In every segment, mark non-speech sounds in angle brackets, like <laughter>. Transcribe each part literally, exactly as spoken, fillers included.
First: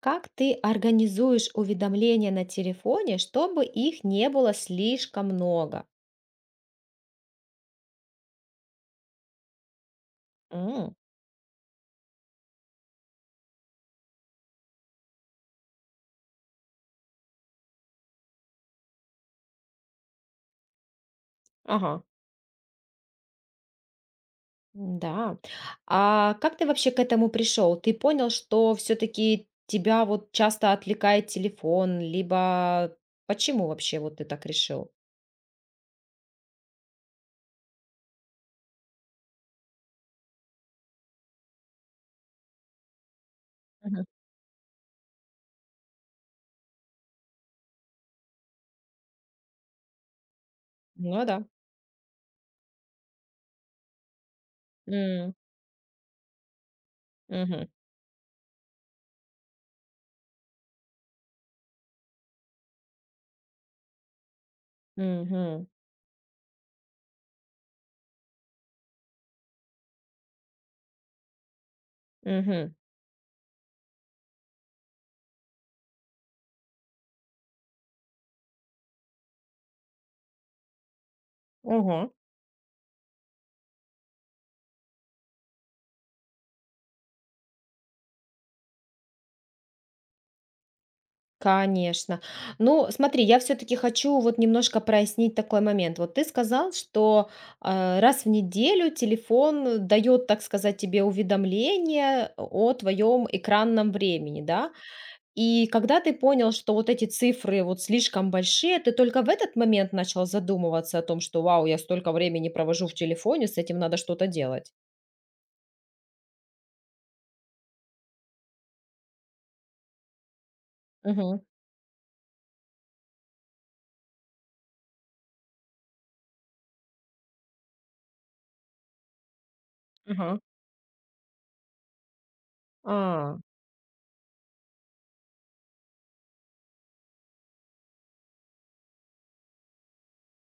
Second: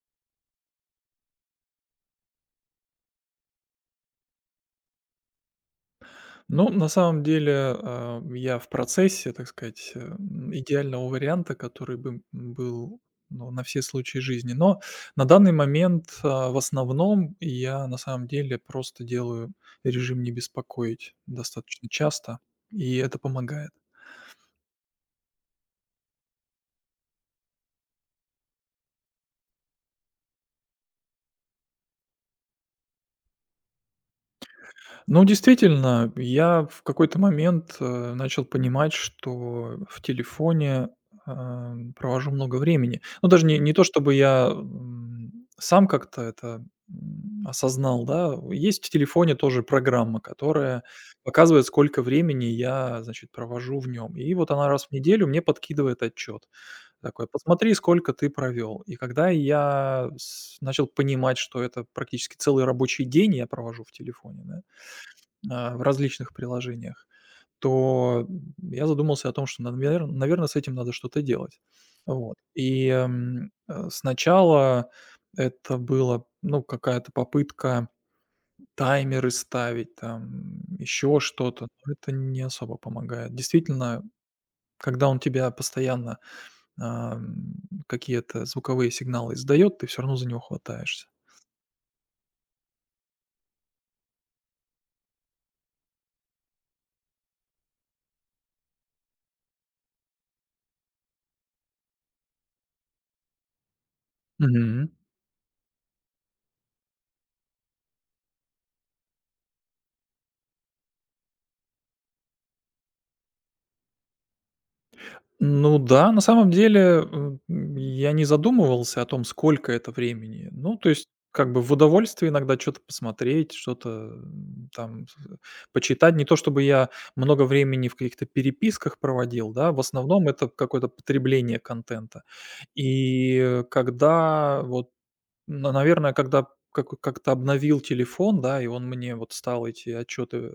Как ты организуешь уведомления на телефоне, чтобы их не было слишком много? Ну, на самом деле, а, я в процессе, так сказать, э, м, М. идеального варианта, который бы м, был ну, на все случаи жизни. Но на данный момент а, в основном я на самом деле просто делаю режим не беспокоить достаточно Ага. часто, и это помогает. Да. А как ты вообще к этому пришел? Ты понял, что все-таки тебя вот часто отвлекает телефон, либо почему вообще вот ты так решил? Ну, действительно, я в какой-то момент, э, начал понимать, что в телефоне, а, провожу много времени. Ну, даже не не то Мгм. чтобы я, м, сам как-то это, м, осознал, да. Есть в телефоне тоже программа, которая Ну да. показывает, сколько времени я, значит, провожу в нем. И вот она раз в неделю М, мне подкидывает отчет такой: мгм, «Посмотри, сколько ты провел». И когда я с начал понимать, что это практически целый рабочий день я провожу в телефоне, да, мгм, а, в различных приложениях, то я задумался о том, что, навер наверно, с этим надо что-то делать. Вот. мгм. И, м, э, сначала это было, ну, какая-то попытка таймеры ставить, там, еще что-то, но Ого. это не особо помогает. Действительно, когда он тебя постоянно, ам, какие-то звуковые сигналы издает, ты все равно за него хватаешься. Конечно. Ну, смотри, я все-таки хочу вот немножко прояснить такой момент. Вот ты сказал, что а, раз в неделю телефон дает, так сказать, тебе уведомление о твоем экранном времени, да? Мгм. И когда ты понял, что вот эти цифры вот слишком большие, ты только в этот момент начал задумываться о том, что, вау, я столько времени провожу в телефоне, с этим надо что-то делать. Ну да, на самом деле, м, я не задумывался о том, сколько это времени. Ну, то есть, Угу. как бы в удовольствие иногда что то посмотреть, что-то, м, там, с э, почитать. Не то чтобы я много времени в каких-то переписках проводил, да, в основном Ага. это какое-то потребление контента. И А, э, Когда вот, на наверное, когда как как-то обновил телефон, да, и он мне вот стал эти отчеты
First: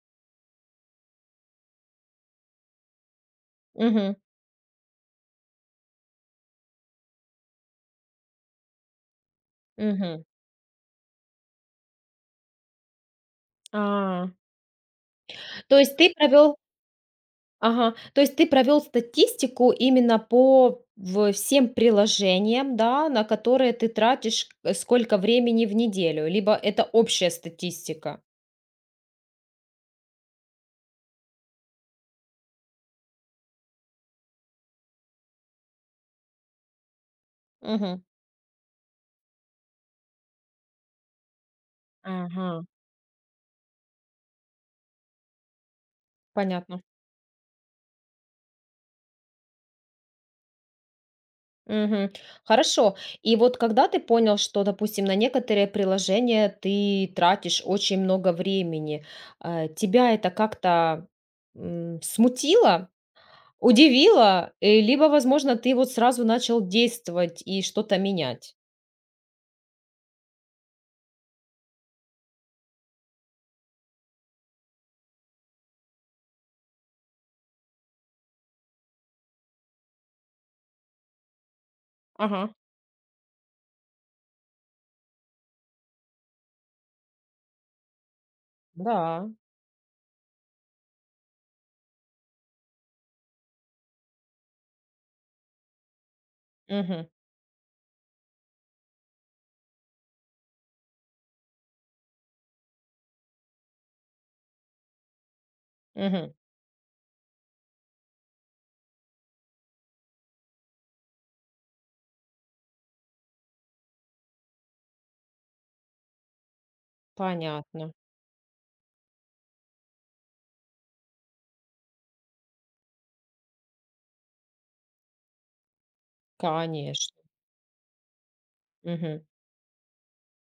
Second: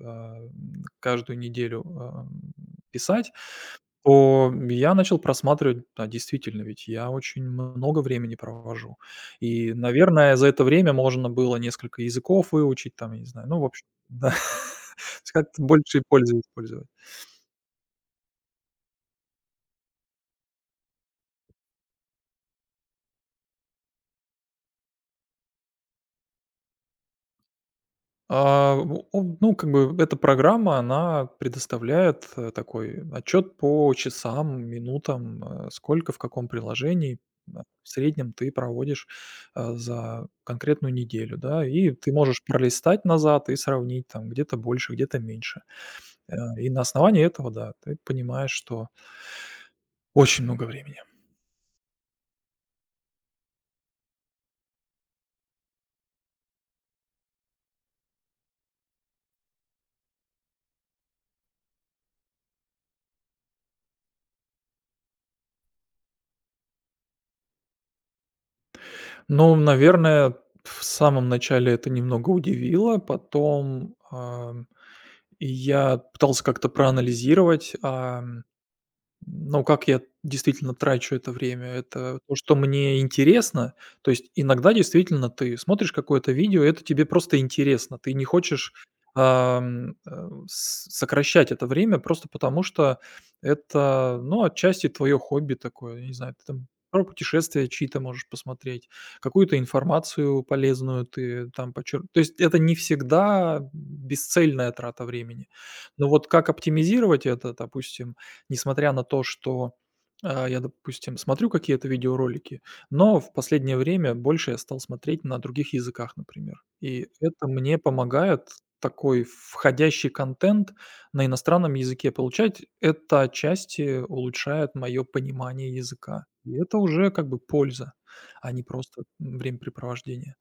каждую неделю, а, писать, Угу. то я начал просматривать, да, действительно, ведь я очень много времени провожу. И, Угу. наверное, за это время можно было несколько языков выучить, там, я не знаю, ну, в общем, а. да. <laughs> То есть как-то То есть больше и ты пользы провел использовать. Ага. То есть ты провел статистику именно по в всем приложениям, да, на которые ты тратишь, э, сколько времени в неделю, либо это общая статистика? А, у он, ну, как бы эта программа, она предоставляет, э, такой отчет по часам, минутам, э, сколько в каком приложении, да, в Мгм. среднем ты проводишь, э, за конкретную неделю, да. И ты можешь Ага. пролистать назад и сравнить, там где-то больше, где-то меньше. Э, и на Понятно. основании этого, да, ты понимаешь, что очень много времени. Мгм. Хорошо. И вот когда ты понял, что, допустим, на некоторые приложения ты тратишь очень много времени, э, тебя это как-то, м, смутило, удивило, э, либо, возможно, ты вот сразу начал действовать и что-то менять? Ну, наверное, в самом начале это немного удивило, потом, а И я пытался как-то проанализировать, ам, но как я действительно трачу это время? Это то, Ага. что мне интересно. То есть иногда действительно ты смотришь какое-то видео, это тебе просто интересно. Ты не хочешь, Да. ам, э, с сокращать это время просто потому, что это, ну, отчасти твое хобби такое. Я не знаю, ты там про Мгм. путешествия чьи-то можешь посмотреть, какую-то информацию полезную ты там почер То есть это не всегда бесцельная трата времени. Но вот Мгм. как оптимизировать это, допустим. Несмотря на то, что, а, я, допустим, смотрю какие-то видеоролики, но в последнее время больше я стал смотреть на других языках, например. И это мне Понятно. помогает такой входящий контент на иностранном языке получать. Это отчасти улучшает мое понимание языка. И это уже Конечно. как бы польза, а не просто Мгм. времяпрепровождение.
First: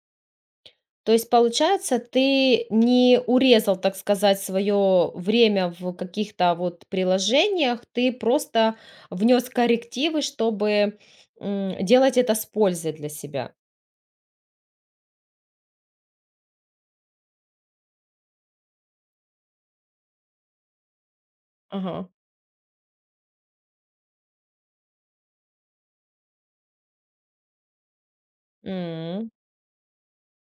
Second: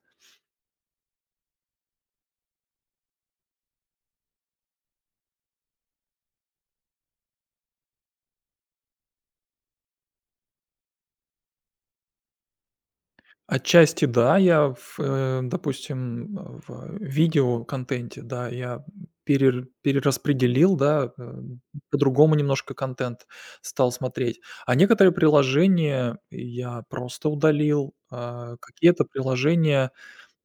То есть, получается, ты не урезал, так сказать, свое время в каких-то вот приложениях, ты просто внес коррективы, чтобы, м, делать это с пользой для себя. Отчасти да, я в, э, допустим, э, в видеоконтенте, да, я перер перераспределил, да, э, Ага. по-другому немножко контент стал смотреть. А некоторые приложения я просто удалил, а какие-то М. приложения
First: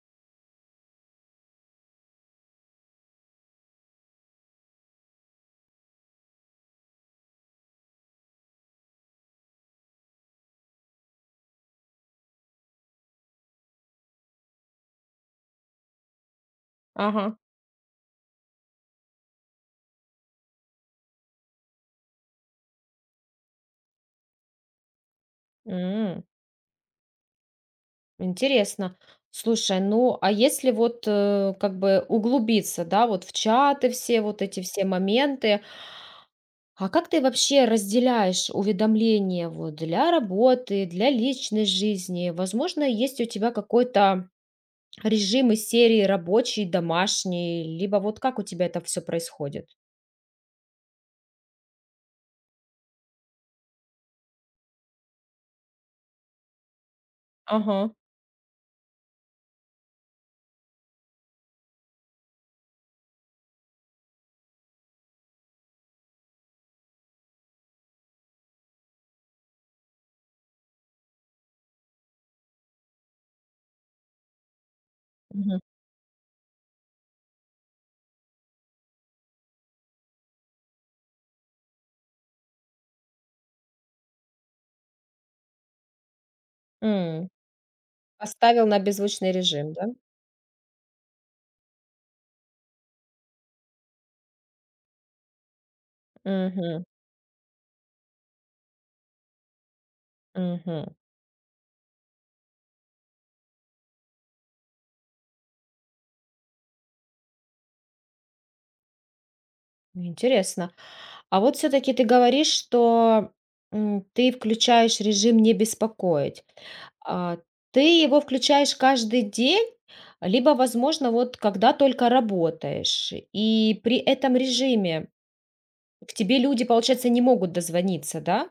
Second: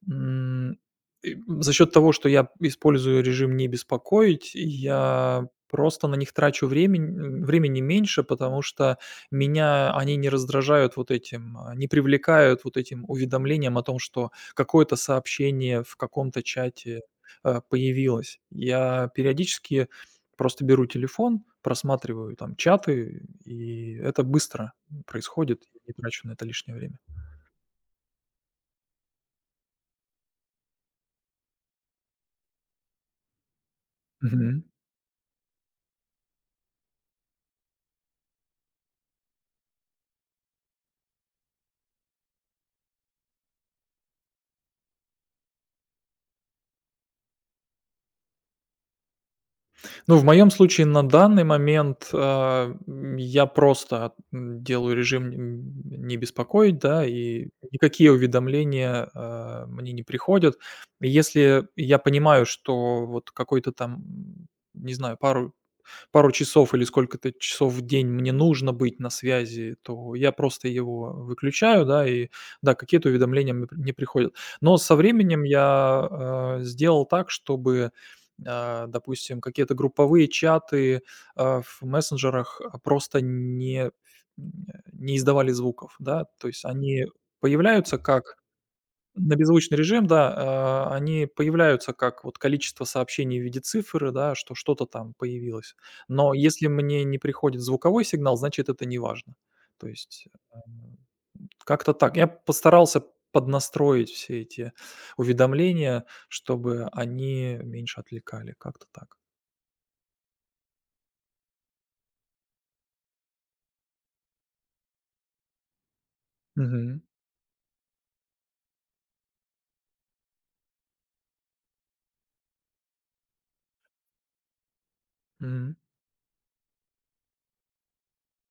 М, и за счет того, что я использую режим «не беспокоить», я просто на них трачу времени, времени меньше, потому что меня они не раздражают вот этим, а, не привлекают вот этим уведомлением о том, что какое-то сообщение в каком-то чате, Ага. э, появилось. Я периодически просто беру телефон, просматриваю там чаты, и это быстро происходит, я не М. трачу на это лишнее время. Интересно. Слушай, ну, а если вот, э, как бы углубиться, да, вот в чаты все вот эти Мгм. все моменты. А как ты вообще разделяешь уведомления вот для работы, для личной жизни? Возможно, есть у тебя какой-то режим из серии рабочий, домашний, либо вот как у тебя это все происходит? Ну, в моем случае на данный момент, а, м, я просто, м, делаю режим м, не беспокоить, да, и Ага. никакие уведомления, а, мне не приходят. И Если я понимаю, что вот какой-то там, м, не знаю, пару пару часов или сколько-то часов в день мне нужно быть на связи, то я просто его выключаю, да, и да, какие-то уведомления мне при- не приходят. Но со временем Мгм. я, э, сделал так, чтобы, а, допустим, какие-то групповые чаты, а, в мессенджерах, а, просто не не издавали звуков, да. То есть они М, появляются как Поставил на беззвучный на режим, беззвучный да? режим, да, э, они появляются как вот количество сообщений в виде цифры, да, что что-то там появилось. Но если Мгм, мне не приходит звуковой сигнал, значит, это не важно. То есть, э, мгм. как-то так. Я постарался поднастроить все эти уведомления, чтобы они меньше отвлекали. Как-то так. Интересно. А вот все-таки ты говоришь, что м, ты включаешь режим не беспокоить. Мгм. А, ты его включаешь каждый день, либо, возможно, вот когда только работаешь. И при этом режиме Мгм. к тебе люди, получается, не могут дозвониться, да?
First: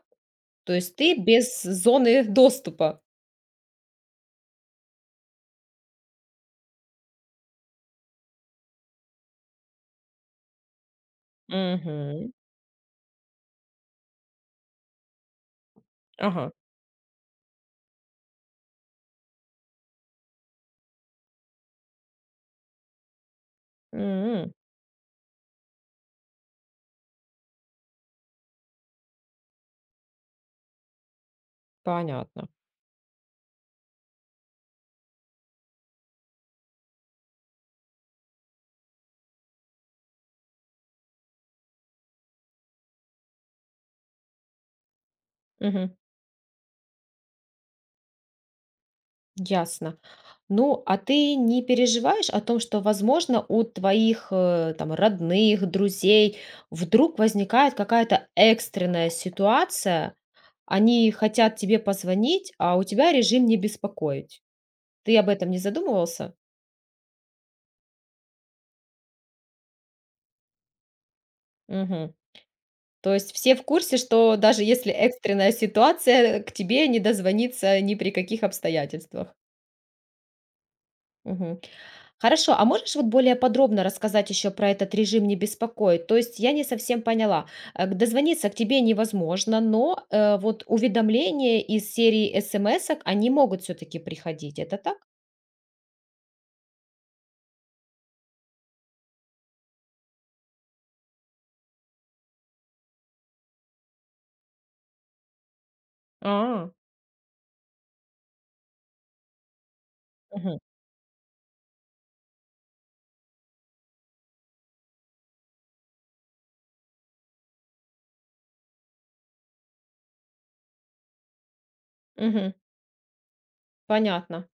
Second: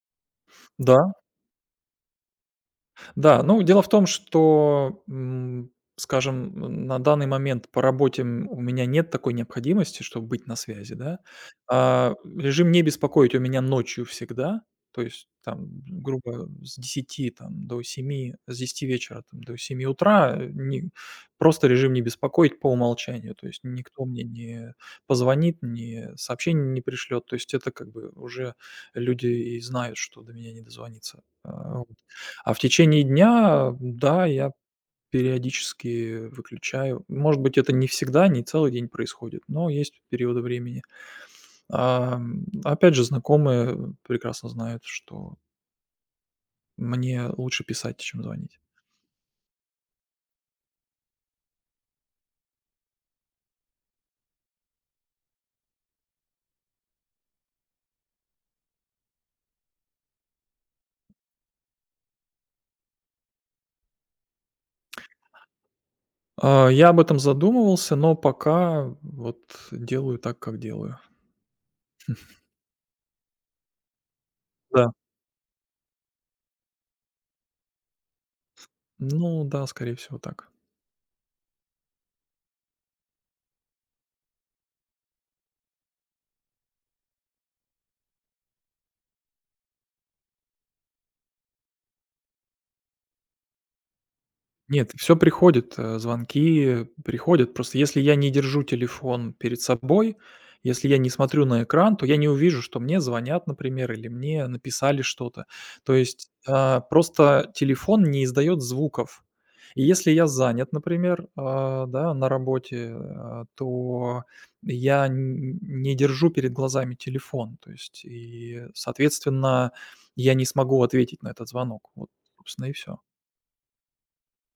То есть Да. ты без зоны <laughs> доступа. Да, ну, дело в том, что, м, скажем, на данный момент по работе, м, у меня нет такой необходимости, чтобы быть на связи, да. А, Мгм. Режим «не беспокоить» у меня ночью всегда, то есть там, грубо, Ага. с десяти там до семи с десяти вечера там до семи утра, э, не просто режим «не беспокоить» по умолчанию. То есть никто мне М, не позвонит, ни сообщение не пришлет. То есть это как бы уже люди и знают, что до меня не дозвониться. А, вот. Понятно. А в течение дня, да, я периодически выключаю. Может быть, это не всегда, не целый день происходит, но есть периоды времени. Ам, опять же, знакомые прекрасно знают, что Мгм. мне лучше писать, чем звонить. Ясно. Ну, а ты не переживаешь о том, что, возможно, у твоих э, там родных, друзей вдруг возникает какая-то экстренная ситуация, Они хотят тебе позвонить, а у тебя режим "не беспокоить". Ты об этом не задумывался? А, я об этом задумывался, но пока вот делаю так, как делаю. Мгм. То есть все в курсе, что даже если Да. экстренная ситуация, к тебе не дозвониться ни при каких обстоятельствах. Ну да, скорее всего так. Мгм. Хорошо, а можешь вот более подробно рассказать еще про этот режим "не беспокоить"? То есть я не совсем поняла. Э, к дозвониться к тебе невозможно, но, э, вот уведомления из серии эсэмэсок, они могут все-таки приходить. Это Нет, так? все приходит, э, звонки приходят. Просто если я не держу телефон перед собой, если я не смотрю на экран, то я не увижу, что мне звонят, например, или мне написали что-то. То есть, А, а, просто телефон не издает звуков. И если я мгм, занят, например, а, да, на работе, а, то я н не держу перед глазами телефон. То есть и, соответственно, я не смогу ответить на этот звонок. Вот, мгм. собственно, и все. Понятно.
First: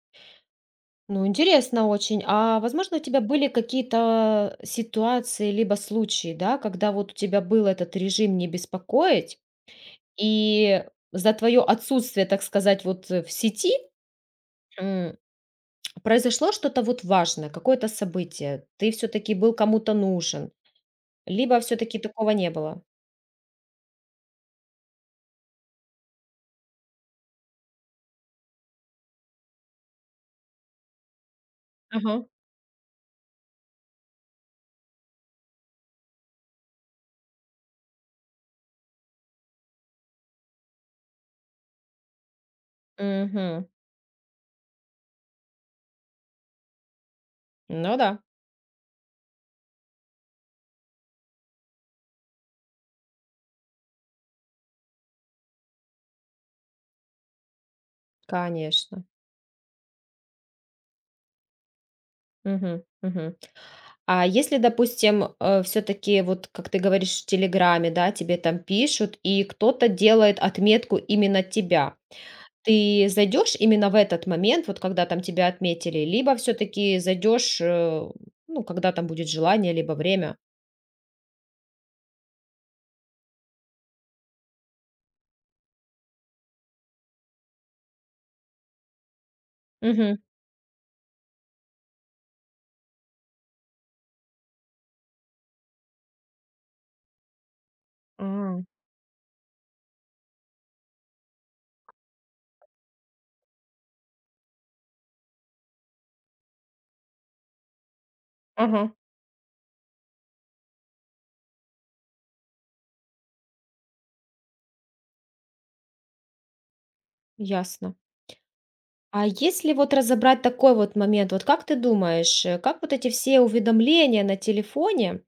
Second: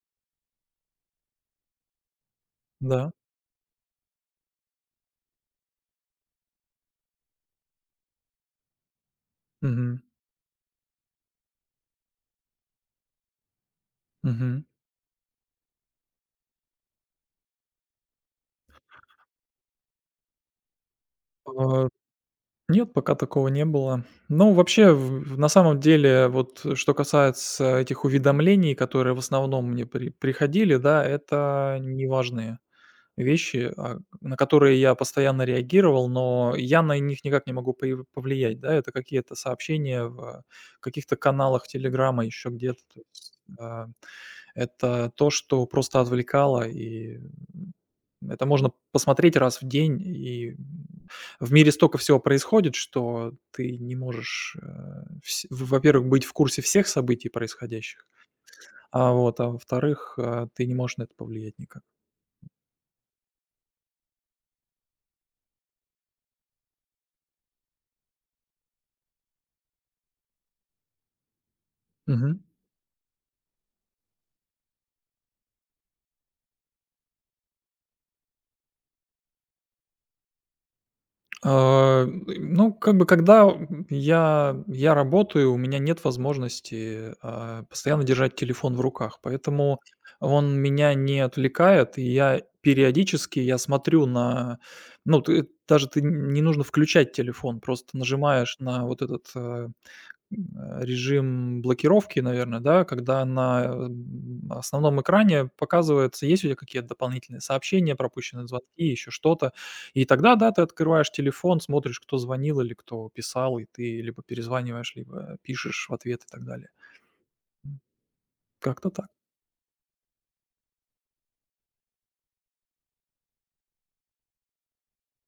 Ну, интересно очень. А возможно, у Да. тебя были какие-то э, ситуации либо случаи, да, когда вот у тебя был этот режим не беспокоить, Мгм. и за твое отсутствие, так сказать, вот э, в сети Мгм. м, произошло что-то вот важное, какое-то событие, ты все-таки был кому-то нужен, либо А, все-таки такого не было. нет, пока такого не было. Ну, вообще, в в- на самом деле, вот, э, что касается этих уведомлений, которые в основном мне при приходили, да, это Ага. неважные вещи, а, на которые я постоянно реагировал, но я на них никак не могу пои повлиять, да. Это какие-то сообщения в, э, каких-то каналах «Телеграма», еще где-то. Мгм. а Это то, что просто отвлекало, и, Ну да, это можно посмотреть раз в день. И, в мире столько всего происходит, что ты не можешь, э, вс в во-первых, быть в курсе всех событий происходящих, конечно. а, вот, а во-вторых, э, ты не можешь на это повлиять никак. Мгм, мгм. А если, допустим, все таки вот как ты говоришь, в "Телеграме", да, тебе там пишут, и кто-то делает отметку именно тебя. Мгм. Ты зайдешь именно в этот момент, вот когда там тебя отметили, либо все таки зайдешь, э, ну, когда там будет желание, либо время? А, ну, как бы, когда я я работаю, у меня нет возможности, а, постоянно держать телефон в руках, поэтому Мгм. он меня не отвлекает, и я периодически я смотрю на Ну, ты даже ты не нужно включать телефон, просто нажимаешь А, на вот этот, э э, режим блокировки, наверное, да, когда на, м, основном экране показывается, есть у тебя какие-то дополнительные сообщения, пропущенные звонки, ага, еще что-то. И тогда, да, ты открываешь телефон, смотришь, кто звонил или кто писал, и ты либо перезваниваешь, либо пишешь в ответ и так далее. М, ясно. Как-то так. А если вот разобрать такой вот момент, вот как ты думаешь, э, как вот эти все уведомления на телефоне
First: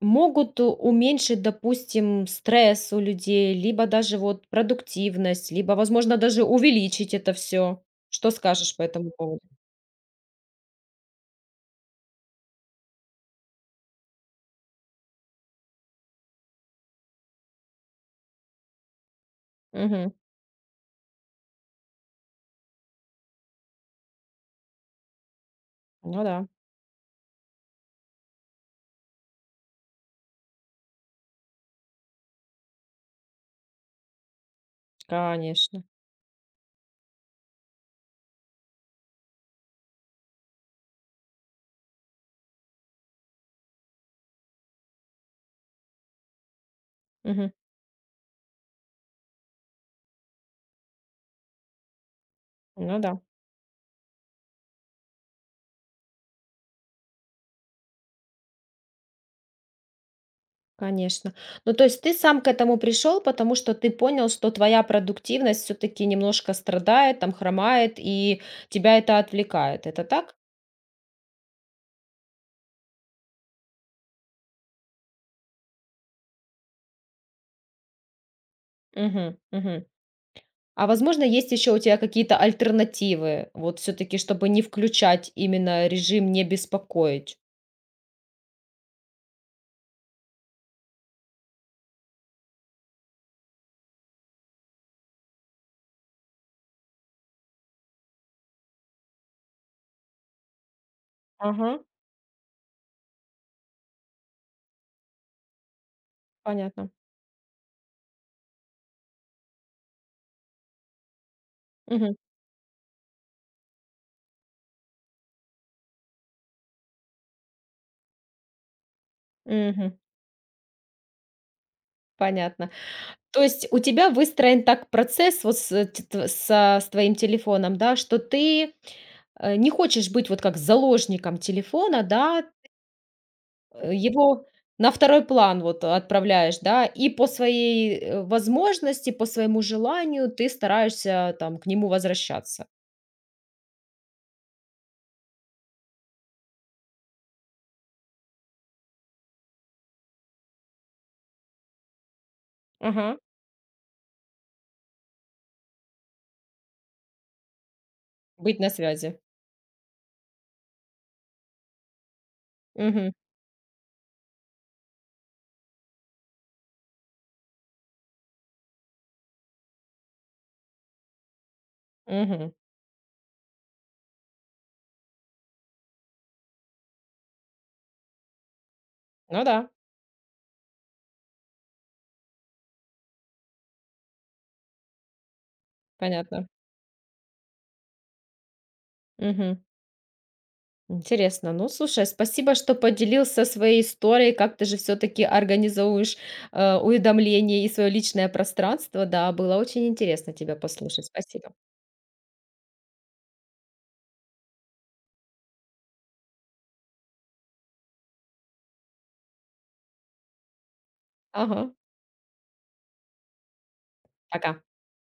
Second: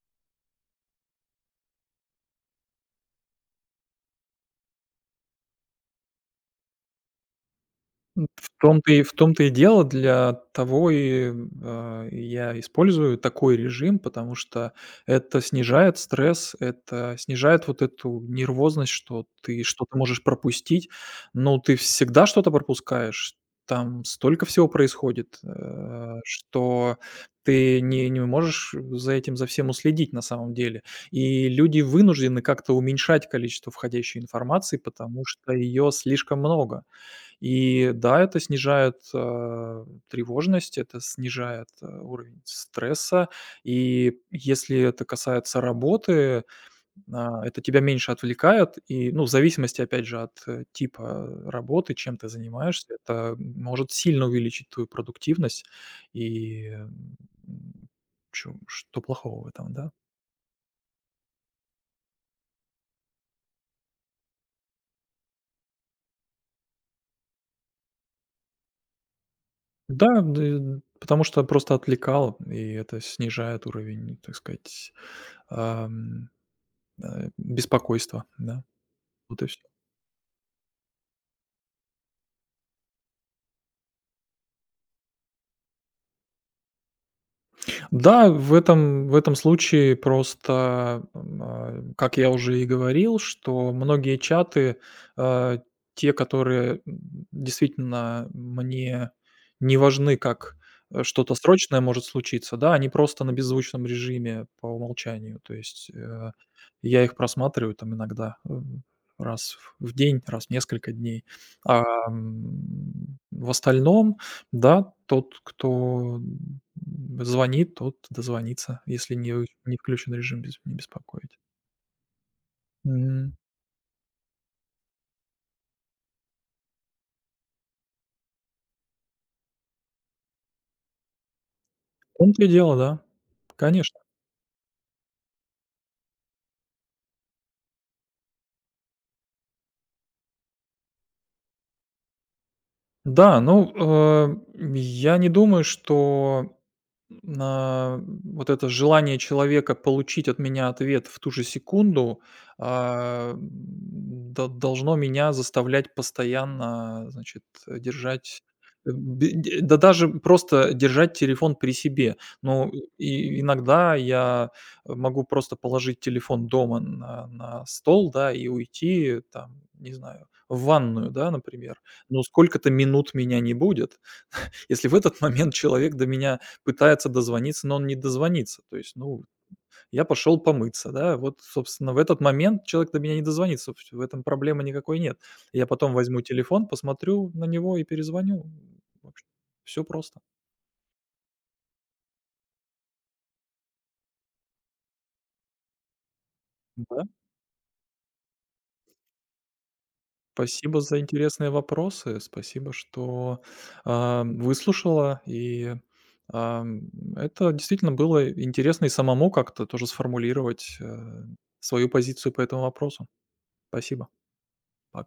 Могут у- уменьшить, допустим, стресс у людей, либо даже вот продуктивность, либо, возможно, даже увеличить это все. В Что скажешь по том-то и этому в поводу? том-то и дело, для того и, а, я использую такой режим, потому что это снижает стресс, это снижает вот эту нервозность, что ты что-то Мгм. можешь пропустить. Но ты всегда что-то пропускаешь. Там столько всего происходит, э, Ну да, что ты не не можешь за этим, за всем уследить на самом деле. И люди вынуждены как-то уменьшать количество входящей информации, потому что конечно. ее слишком много. И да, это снижает, а, тревожность, это снижает, а, уровень стресса. И если это касается работы, а, Мгм. это тебя меньше отвлекает. И, ну, в зависимости, опять же, от, э, типа работы, чем ты занимаешься, Ну да, это может сильно увеличить твою продуктивность. И, э, м, чё что плохого в этом, да? конечно. Ну, то есть ты сам к этому пришел, потому что ты понял, что твоя продуктивность все таки немножко страдает, там хромает, и тебя это отвлекает. Это Да, так? д потому что просто отвлекал и это снижает уровень, так сказать, Э, беспокойство, да. Мгм. Вот и всё. Мгм. А возможно, есть еще у тебя какие-то альтернативы, вот все-таки, чтобы не включать именно режим не беспокоить. Да, в этом, в этом случае просто, м, а, как я уже и говорил, что многие чаты, а, те, которые м, действительно мне не важны, как э, что-то Ага, срочное может случиться, да, они просто на беззвучном режиме по умолчанию. То есть э, понятно. я их просматриваю там иногда м, раз в в день, раз в несколько дней. А Мгм. м, в остальном, да, тот, кто звонит, тот дозвонится, если не у не Мгм. включен режим без «не беспокоить». Понятно. М, То есть у тебя выстроен так процесс вот с, э, т- тв- со- с твоим телефоном, да, что ты э, не хочешь быть вот как заложником телефона, в том-то да, и дело, да. э, Конечно. его на второй план вот отправляешь, да, и по своей э, возможности, по своему желанию ты стараешься там к нему возвращаться. Да, ну, э, я не думаю, что На вот это желание человека получить от меня ответ в ту же секунду, Ага. а, м, до должно меня заставлять постоянно, значит, э, держать, Быть на э, связи. бе де да даже просто держать телефон при себе. Ну, Мгм, и иногда я могу просто положить телефон дома на на стол, да, и уйти там, не знаю, в ванную, да, например. Но мгм. сколько-то минут меня не будет. Если в этот <laughs> момент человек до меня пытается дозвониться, но он не дозвонится, то есть, ну, Ну да, я пошел помыться, да, вот, собственно, в этот момент человек до меня не дозвонится, в в этом проблемы никакой нет. Я потом возьму понятно. телефон, посмотрю на него и перезвоню. Мгм. Все просто. Интересно. Ну, слушай, спасибо, что поделился своей историей, как ты же все-таки организовываешь э, Да, уведомления и свое личное пространство. Да, было очень интересно тебя спасибо за послушать. интересные Спасибо. вопросы, спасибо, что, а, выслушала, и, ам, это действительно было интересно и самому как-то тоже сформулировать, э, Ага, свою позицию по этому вопросу. Спасибо. пока. Пока.